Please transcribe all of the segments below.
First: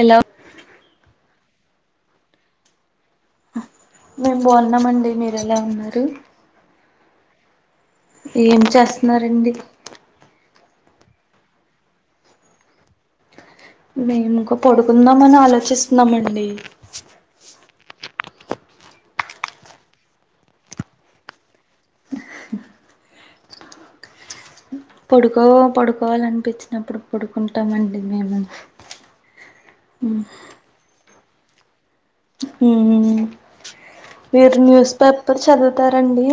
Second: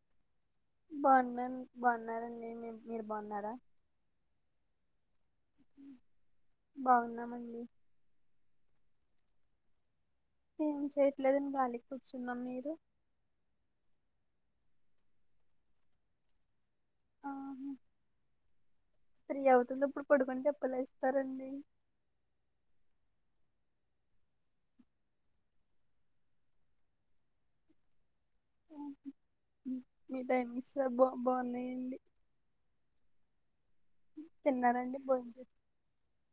ఎలో బాగున్నాన్ బాగున్నారంండి మీ మీరు బాగున్నారా మేమ్ బాగున్నామండి మీ ఎలా ఉన్నారు బాగున్నామండి ఏం చేస్తున్నారండి ఏం చేయట్లేఅండి కాలిగా కూర్చున్నాం మీరు మేము ఇకా పడుకుందామ అని ఆలోచిస్తున్నామండి సర అవుతుంది ఇప్పుడు కొడుకుని చెప్పలే ఇస్తారండి [unintelligible] పడుకో పడుకోవాలనిపించినప్పుడు పడుకుంటామండి మేము మీతా ని బ బాన్నయండి ఉమ్ మీరు న్యూస్ తిన్నారండి పేపర్ భోంచే చదువుతారండి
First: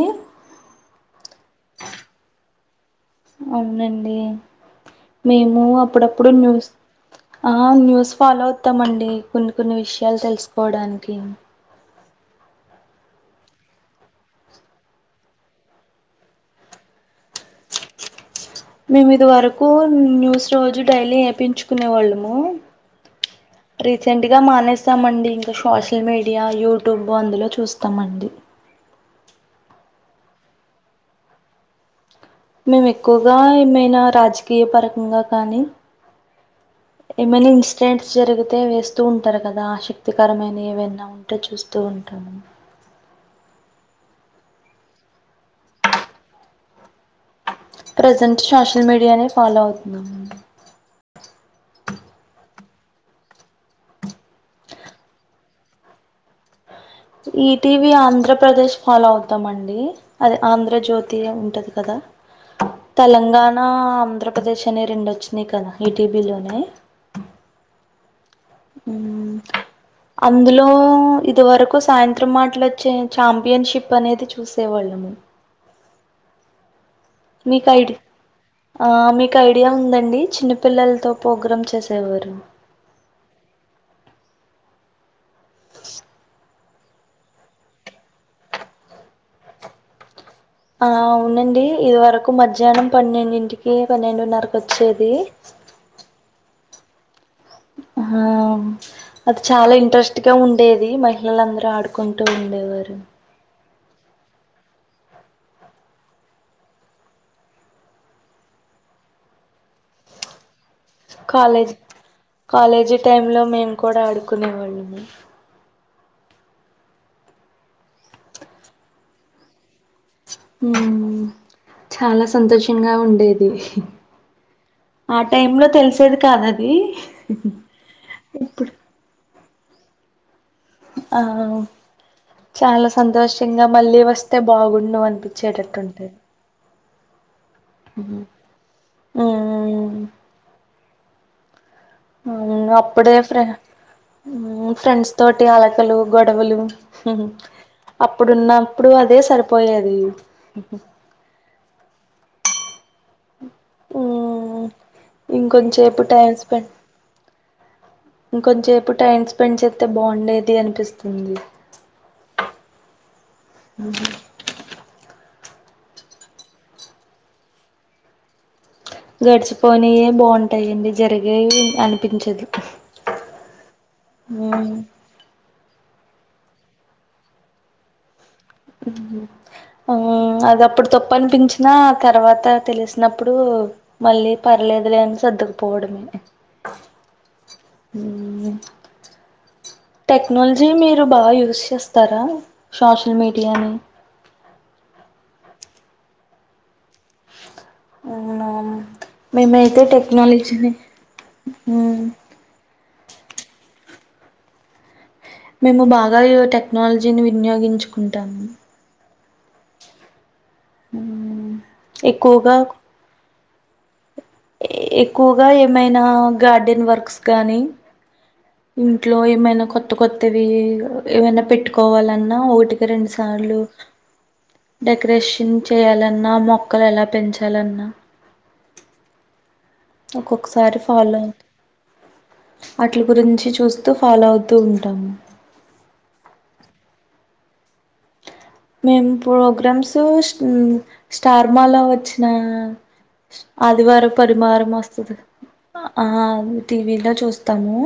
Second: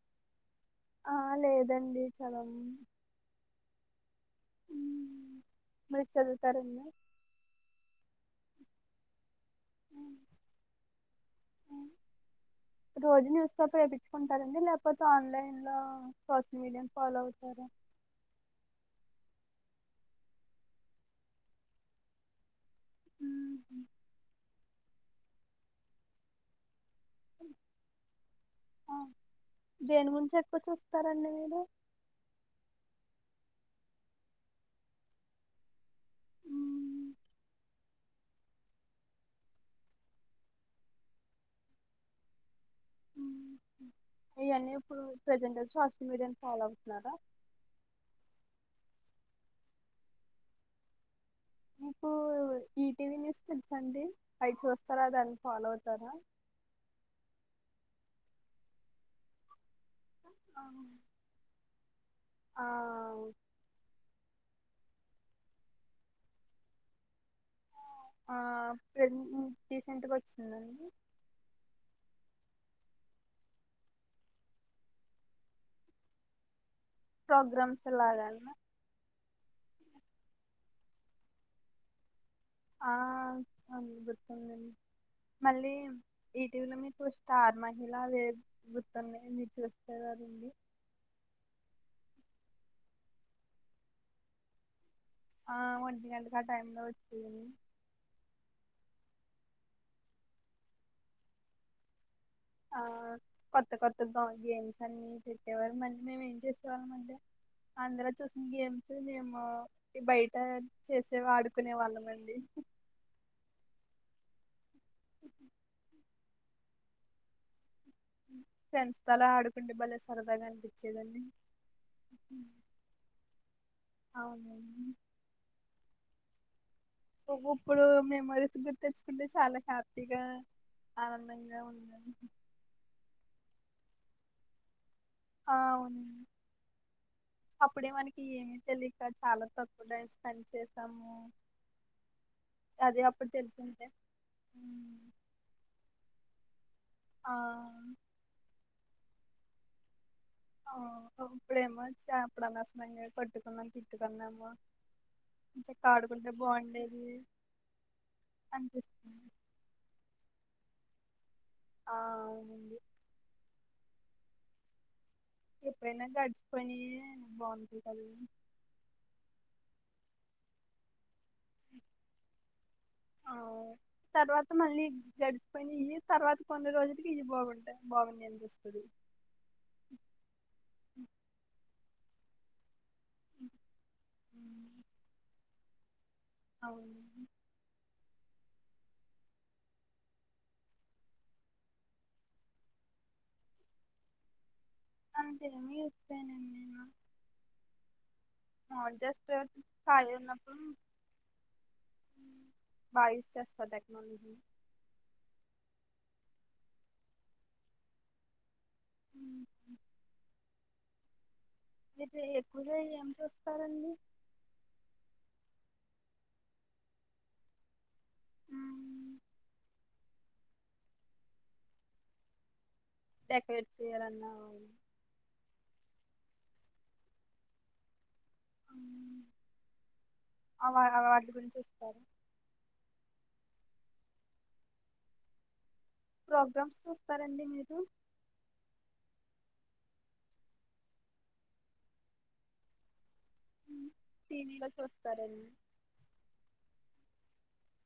ఆ లేదండి చదవను అవునండి మేము మీరు అప్పుడప్పుడు న్యూస్ చదువుతారండి ఆ న్యూస్ ఫాలో అవుతామండి కొన్ని కొన్ని ఉమ్, విషయాలు తెలుసుకోవడానికి రోజు న్యూస్ పేపర్ వేయించుకుంటారండి లేకపోతే ఆన్లైన్ లో సోషల్ మీడియా ఫాలో అవుతార మేమి ఇది వరకు న్యూస్ రోజు డైలీ వేపంచుకునే వాళ్ళము ఉహు రీసెంట్ గా మానేస్ చూస్తామండి ఇంకా సోషల్ మీడియా యూట్యూబ్ అందులో చూస్తామండి దేని గురించి ఎక్కువ చూస్తారండి మీరు మేము ఎక్కువగా ఏమైనా రాజకీయ పరకంగా కానీ మీరు ఏమైనా ఇన్సిడెంట్స్ జరిగితే వేస్తూ ఉంటారు కదా ఆసక్తికరమైన ఏవనా ఉంటే చూస్తూ ఉంటాము ఇవన్నీ ఇప్పుడు ప్రెజెంట్ సోషల్ మీడియాని ఫాలో అవుతున్నారా ప్రజెంట్ సోషల్ మీడియానే ఫాలో అవుతున్నాము మీకు ఈటీవీ న్యూస్ తెలుసా అండి అవి చూస్తారా దాన్ని ఫాలో అవుతారా ఈటీవీ ఆంధ్రప్రదేశ్ ఫాలో అవుతామండి అది ఆంధ్రజ్యోతి ఉంటది కదా ఆ తెలంగాణ ఆంధ్ర పదర్శ అనే రెండు వచ్చిందియి కదా ఈటీబీలోనే ఆ రీసెంట్గా అందులో వచ్చిందండి ఇది వరకు సాయంత్రం మాత్ర మాటలు వచ్చే చాంపియన్షిప్ అనేది చూసేవాళ్ళము మీకు ఐడి ప్రోగ్రామ్స్లాగాలన్నా ఆ మీకు ఐడియా ఉందండి చిన్నపిల్లలతో ప్రోగ్రామ్ చేసేవారు ఆ అ గుర్తుందండి మళ్ళీ ఇటీవల మీకు స్టార్ట్ మహిళ వేరు గుర్తుఉనాయా చూస్తే కదండి ఆ ఉవునండి ఇదివరకు మధ్యాహ్నం పన్నెండింటికి పన్నెండున్నరకు వచ్చేది ఆ వొంటి గంట టైమ్ లో వచి ఆ అది చాలా ఇంట్రెస్ట్ గా ఉండేది మహిళలుందరూ ఆడుకుంట ఆ ఉండేవారు కొత్త కొత్త గేమ్స్ అన్ని పెట్టేవారు మళ్ళీ మేము ఏం చేసేవాళ్ళం అంటే అందలో చూసిన గేమ్స్ మేము బయట చేసేవి ఆడుకునే కాలేజీ వాళ్ళం అండి కాలేజీ టైమ్ లో మేము కూడా ఆడుతం కునే వాళ్ళము ఫ్రెండ్స్ తలా ఆడుకుండి బలేె చాలా సంతోషంగా ఉండేది అవునండి ఆ టైమ్ లో తెలుసు సోద్ కాద్ అది ఇప్పుడు మెమోరీస్ గుర్తు తెచ్చుకుంటే చాలే హ్యాపీగా ఆవ్ ఆనందంగా ఉందండి చాలా సంతోషంగా మళ్ళీ వస్తే బాగుండు అన్ ఆ, అనిపించేటట్ ఉంటద్ అవునండి అప్పుడే మనకి ఏమిీ తెలియక చాలా తక్కువ టైమ్ స్పెండ్ చేసాము హు అదే అప్పుడే అప్పుడు ఫ్రై తెలిసుంటే అప్పుడే ఫ్రెండ్స్ తోటి అలకలు గొడవలు ఆ అప్పుడున్నప్పుడు అదే సరిపోయేది ఆ ఇప్పుడేమో చాప్డ్ నాస్ మంజాకు పట్టుకున్నాం, తిట్టుకున్నాము, ఉమ్ కొంచెపు ఇంకొంచేపు టైం ఆడుకుంటే స్పెండ్ బాగుండేది అనిపిస్తుంది. ది అనిపిస్తుంది ఆ అవునండి హు ఎప్పుడునా గర్చ పని బాగుంట గడిచిపోయినయి బాగుంటాయిండి జరిగి అగే అనిపించదు ఆ కొన్ని ఇ తర్వాత కొన్ని రోజులకి ఇవి బాగుంటాయి బాగుంది ఎందుకు హు అది అప్పుడు తప్పు అనిపించినా తర్వాత తెలుస్ నప్పుడు మళ్ళీ పర్లేదులే అని సర్దుక్ పోవడమే అవునండి హ్మ్ టెక్నాలజీ మీరు బాగా యూస్ చేస్తారా సోషల్ మీడియాని అంతేమీ యూస్ చేయన్ నేను అవునా మాములు జస్ట్ మేమైతే ఖాళీ ఉన్నప్పుడు టెక్నాలజీని హ్మ్ అందుకు మేము బాగా ఈ టెక్నాలజీని వినియోగించుకుంటాము. మ్మ్ ఇ ఎక్కువగా ఎకు [unintelligible] పదండి ఎక్కువగా ఏమైనా గార్డెన్ వర్క్స్ గానీ మ్మ్. ఇంట్లో ఏమైనా కొత్త కొత్తవి ఏమైనా పెట్టుకోవాలన్నా ఒకటి. రెండు సార్లు డెకరేట్ చేయాలన్నా డెకరేషన్ చేయాలని వున్న మొక్కలెలా పెంచాలన్నా మ్మ్. ఆ ఒక్కొక్కసారి వా- ఆ ఫాలో వాటి అవుత గురించి చూస్తారా అట్లు గురించి చూస్తూ ఫాలో అవుతూ ఉంటాము ప్రోగ్రామ్స్ చూస్తారండి మీరు మేము ప్రోగ్రామ్స్ స్టార్మాలో వచ్చినా అది వేర టీవీలో పరిమాారం వస్తుది చూస్తారండి ఆ టీవ చూస్తాము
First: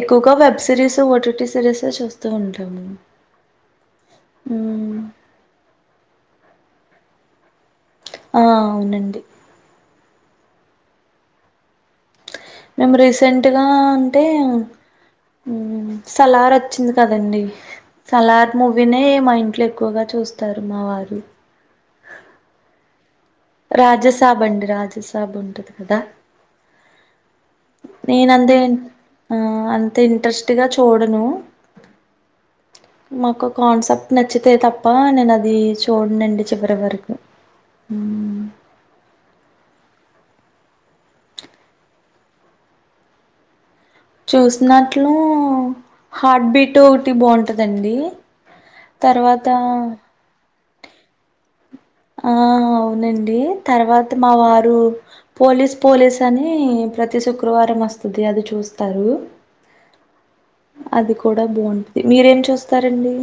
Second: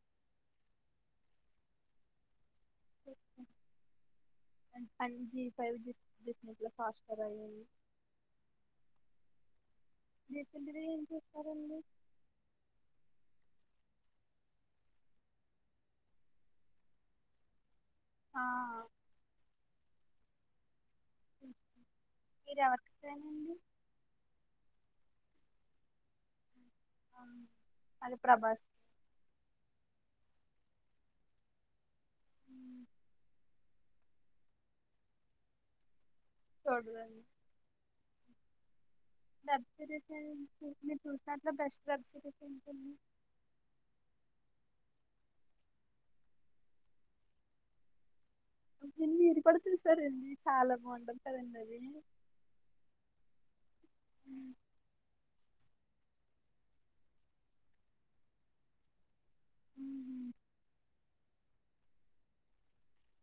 ఎక్కువగా వెబ్ సిరస్ ఓటి సిరస్ చూస్తూ ఉంటాం సమ ఫైవ ఇట్ ఫాస్టర్ అయ్యంది ఆ అవునండి మీ పగర ఏం చేస్తారండి మేము రీసెంట్గా అంటే సలార్ వచ్చింది కదండి ఆ, సలాార్ మూవీ మా ఇంట్లో ఎక్కువగా చూస్తారు మా వాళ్ళు మీరెవరు అ రాజసాబ్ అండి రాజసాబ ఉంటది కదా అది నేన్ అంతే ప్రభాస్ ఆ అంత ఇంట్రెస్ట్గా చూడను ఉమ్, మాకు కాన్సెప్ట్ నచ్చితే తప్ప నేను అది చూడ న్నం చిపురవరకు చూడదండి అ వెబ్ సిరీస్ ఏ మీరు చూసినాట్లో బెస్ట్ వెబ్ సిరీస్ ఏంటంది చూసినట్లు హార్ట్ బీట్ ఒకటి బాగుంటదండి ఇది మీరు తర్వాత కూడా చూసారండి చాలా బాగుంటది కదండి అది ఆ అవునండి తర్వాత మా ఉమ్, వారు పోలీస్ పోలీస్ అని ప్రతి శుక్రవారం వస్తుది అది చూస్తారు హ అది కూడా బాగుంటది మీరేం చూస్తారండి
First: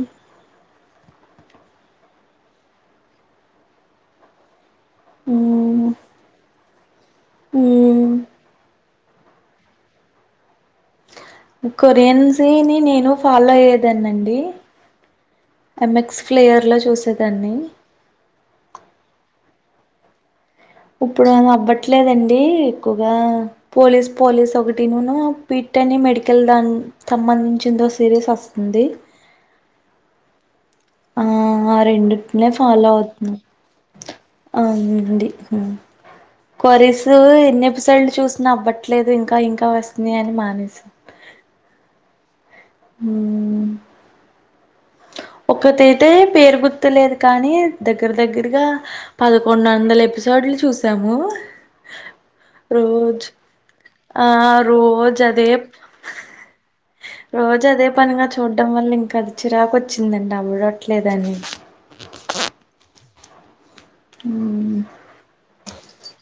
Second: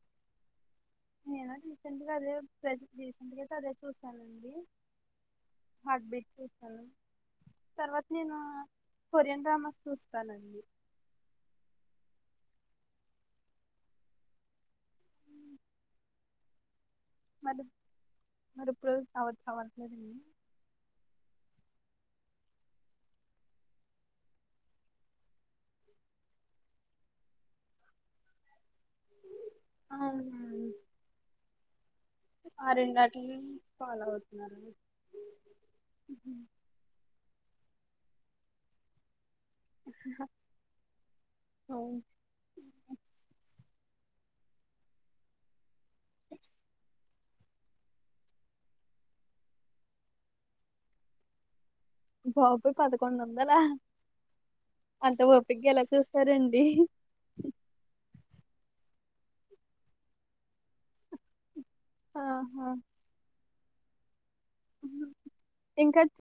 నేను రీసెంట్ గా అదే రీసెంట్గాతే అదే చూసానండి మ్మ్ హార్ట్ బ మ్మ్ పర్వతని కొరియన్ డ్రామాస్ చూస్తానండి కొరియన్స్ని నేను ఫాలో అయ్యేదాన్ని అండి ఎమ్ఎక్స్ ఫ్లేయర్ లో చూస్త మరి మరి ప్ర అవత్ హవాల సర ఇప్పుడు అ అవ్వట్లేదండి ఎక్కువగా పోలీస్ పోలీస్ ఒకటి ను పీట్ని మెడికల్ దా సంబంధించిందో సీరియస్ వస్తుంది అవును ఆ రెండింటినే ఫాలో అవుతున్నా రెండాటిని ఫాలో అవుతున్నారు అవునండి కొరసు ఎన్ని ఎపిసోడ్లు చూసిన అవ్వట్లేదు ఇం ఇంకా ఇంకా వస్తుంది అని మానేసం అవును ఉమ్మ్. ఒకతైతే పేరు గుర్తులేదు కానీ దగ్గర దగ్గరగా పదకొండు వందల ఎపిసోడ్లు చూసాము. బాబోయ్ పదకొండు రోజు వందల ఆ అంత రోజు అదే ఓపిగ్గా ఎలా చూస్తారండి. చూడడం వల్ల ఇంకా అది చ్. చిరాకోచ్చిందంట అవిడ అవట్లేదని. ఆహా ఉమ్. ఇంకా చ్.